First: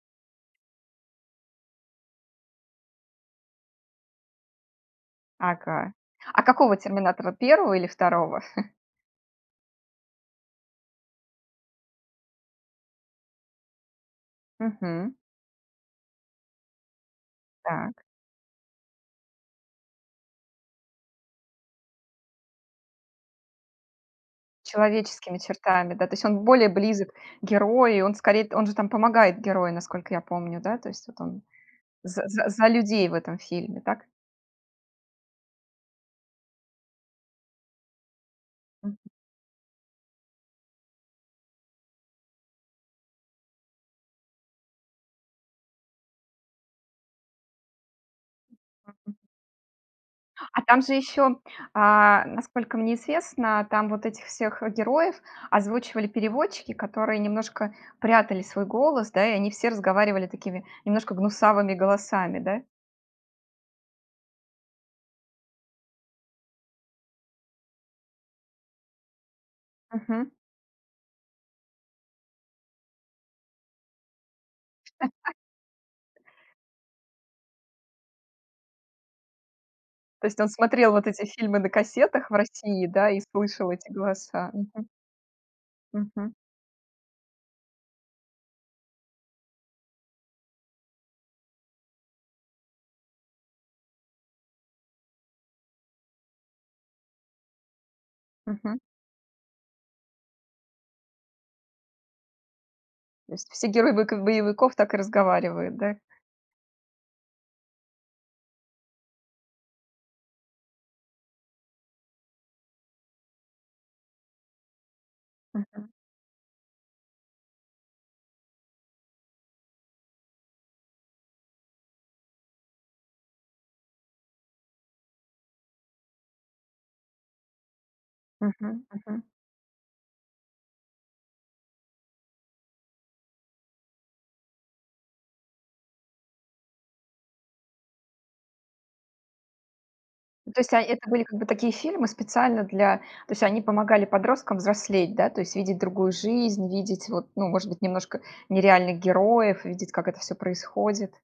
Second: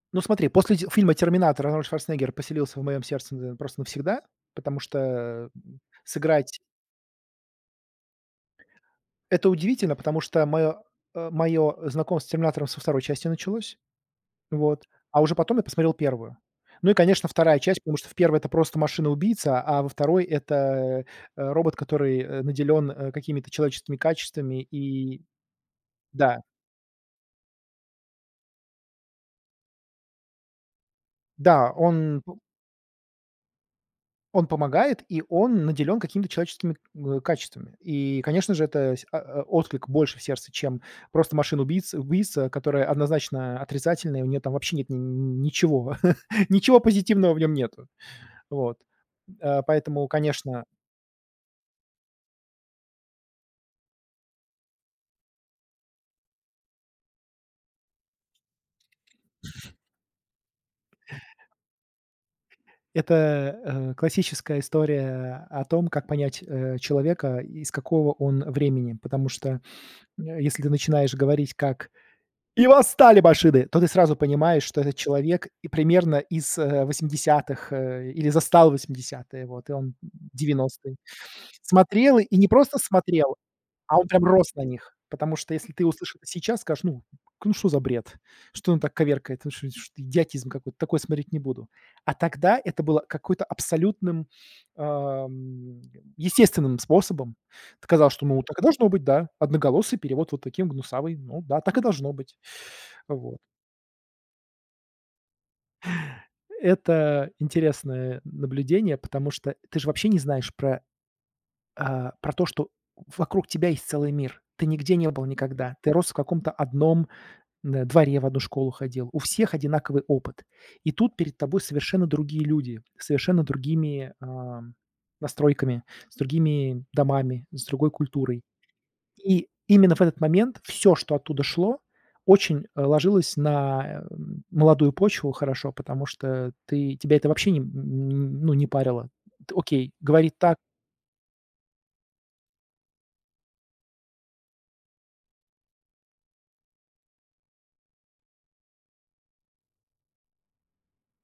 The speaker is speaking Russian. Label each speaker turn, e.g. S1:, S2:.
S1: Ну, смотри, после ти фильма "Терминатор" Арнольд Шварценеггер поселился в моём сердце, э, просто навсегда, потому что, э,
S2: Ага. А
S1: сыграть
S2: какого "Терминатора", 1 или 2?
S1: Это удивительно, потому что моё, э, моё знакомство с "Терминатором" со 2 части началось. Вот,
S2: Мгм.
S1: а уже потом я посмотрел 1. Ну, и, конечно, 2 часть, потому
S2: Так.
S1: что в 1 - это просто машина-убийца, а во 2 - это, э э, робот, который, э, наделён, э, какими-то человеческими качествами и
S2: Человеческими чертами, да? То есть он
S1: Да.
S2: более близок к герою, он скорее т он же там помогает герою, насколько я помню, да? То есть вот он
S1: Да, он
S2: за
S1: пу
S2: за за людей в этом фильме, так?
S1: он помогает, и он наделён какими-то человеческими, ы, качествами. И, конечно же, это
S2: Мгм.
S1: се о о отклик больше в сердце, чем просто машины убийц убийца, которая однозначно отрицательный, у неё там вообще нет н н ничего, ничего позитивного в нём нету. Вот, э, поэтому,
S2: А
S1: конечно
S2: там же ещё, э-э, насколько мне известно, там вот этих всех героев озвучивали переводчики, которые немножко прятали свой голос, да, и они все разговаривали такими, немножко гнусавыми голосами, да?
S1: Это, э, классическая история о том, как понять, э, человека, из какого он времени. Потому что,
S2: Мгм.
S1: э, если ты начинаешь говорить, как: "И восстали машины!", то ты сразу понимаешь, что этот человек и примерно из, э-э, 80-х, э, или застал 80-ые вот, и он,
S2: То есть, он смотрел
S1: 90-ые.
S2: вот эти фильмы на
S1: Смотрел,
S2: кассетах в
S1: и не просто
S2: России, да, и
S1: смотрел,
S2: слышал эти
S1: а он прям
S2: голоса?
S1: рос на
S2: Мгм.
S1: них, потому что если ты услыши
S2: Мгм.
S1: сейчас, скажешь: "Ну, ну, шо за бред, что он так коверкает, вы шо шт идиотизм какой-то, такое смотреть не буду", а тогда это было какой-то, абсолютным, э, мм, естественным способом. Т казалось, что, ну, так и
S2: Мгм.
S1: должно быть, да, одноголосый перевод вот таким гнусавый, ну, да, так и должно быть,
S2: То
S1: вот.
S2: есть все герои бк боевиков так и разговаривают, да?
S1: Это интересное н наблюдение, потому что ты ж вообще не знаешь про, э, про то, что вокруг тебя есть целый мир. Ты нигде не был никогда,
S2: Мгм.
S1: ты рос в каком-то одном н дворе, в одну школу ходил. У всех одинаковый опыт. И тут перед тобой совершенно другие люди, с совершенно другими, э, настройками, с другими домами, с другой культурой.
S2: Мгм мгм.
S1: И именно в этот момент всё, что оттуда шло, очень, э, ложилось на, э, молодую почву хорошо, потому что ты тебя это вообще мм ну, не парило. Т окей, говорит
S2: Ну,
S1: так.
S2: то есть о это были как бы такие фильмы, специально для то есть они помогали подросткам взрослеть, да? То есть видеть другую жизнь, видеть, вот, ну, может быть, немножко нереальных героев, видеть как это всё происходит.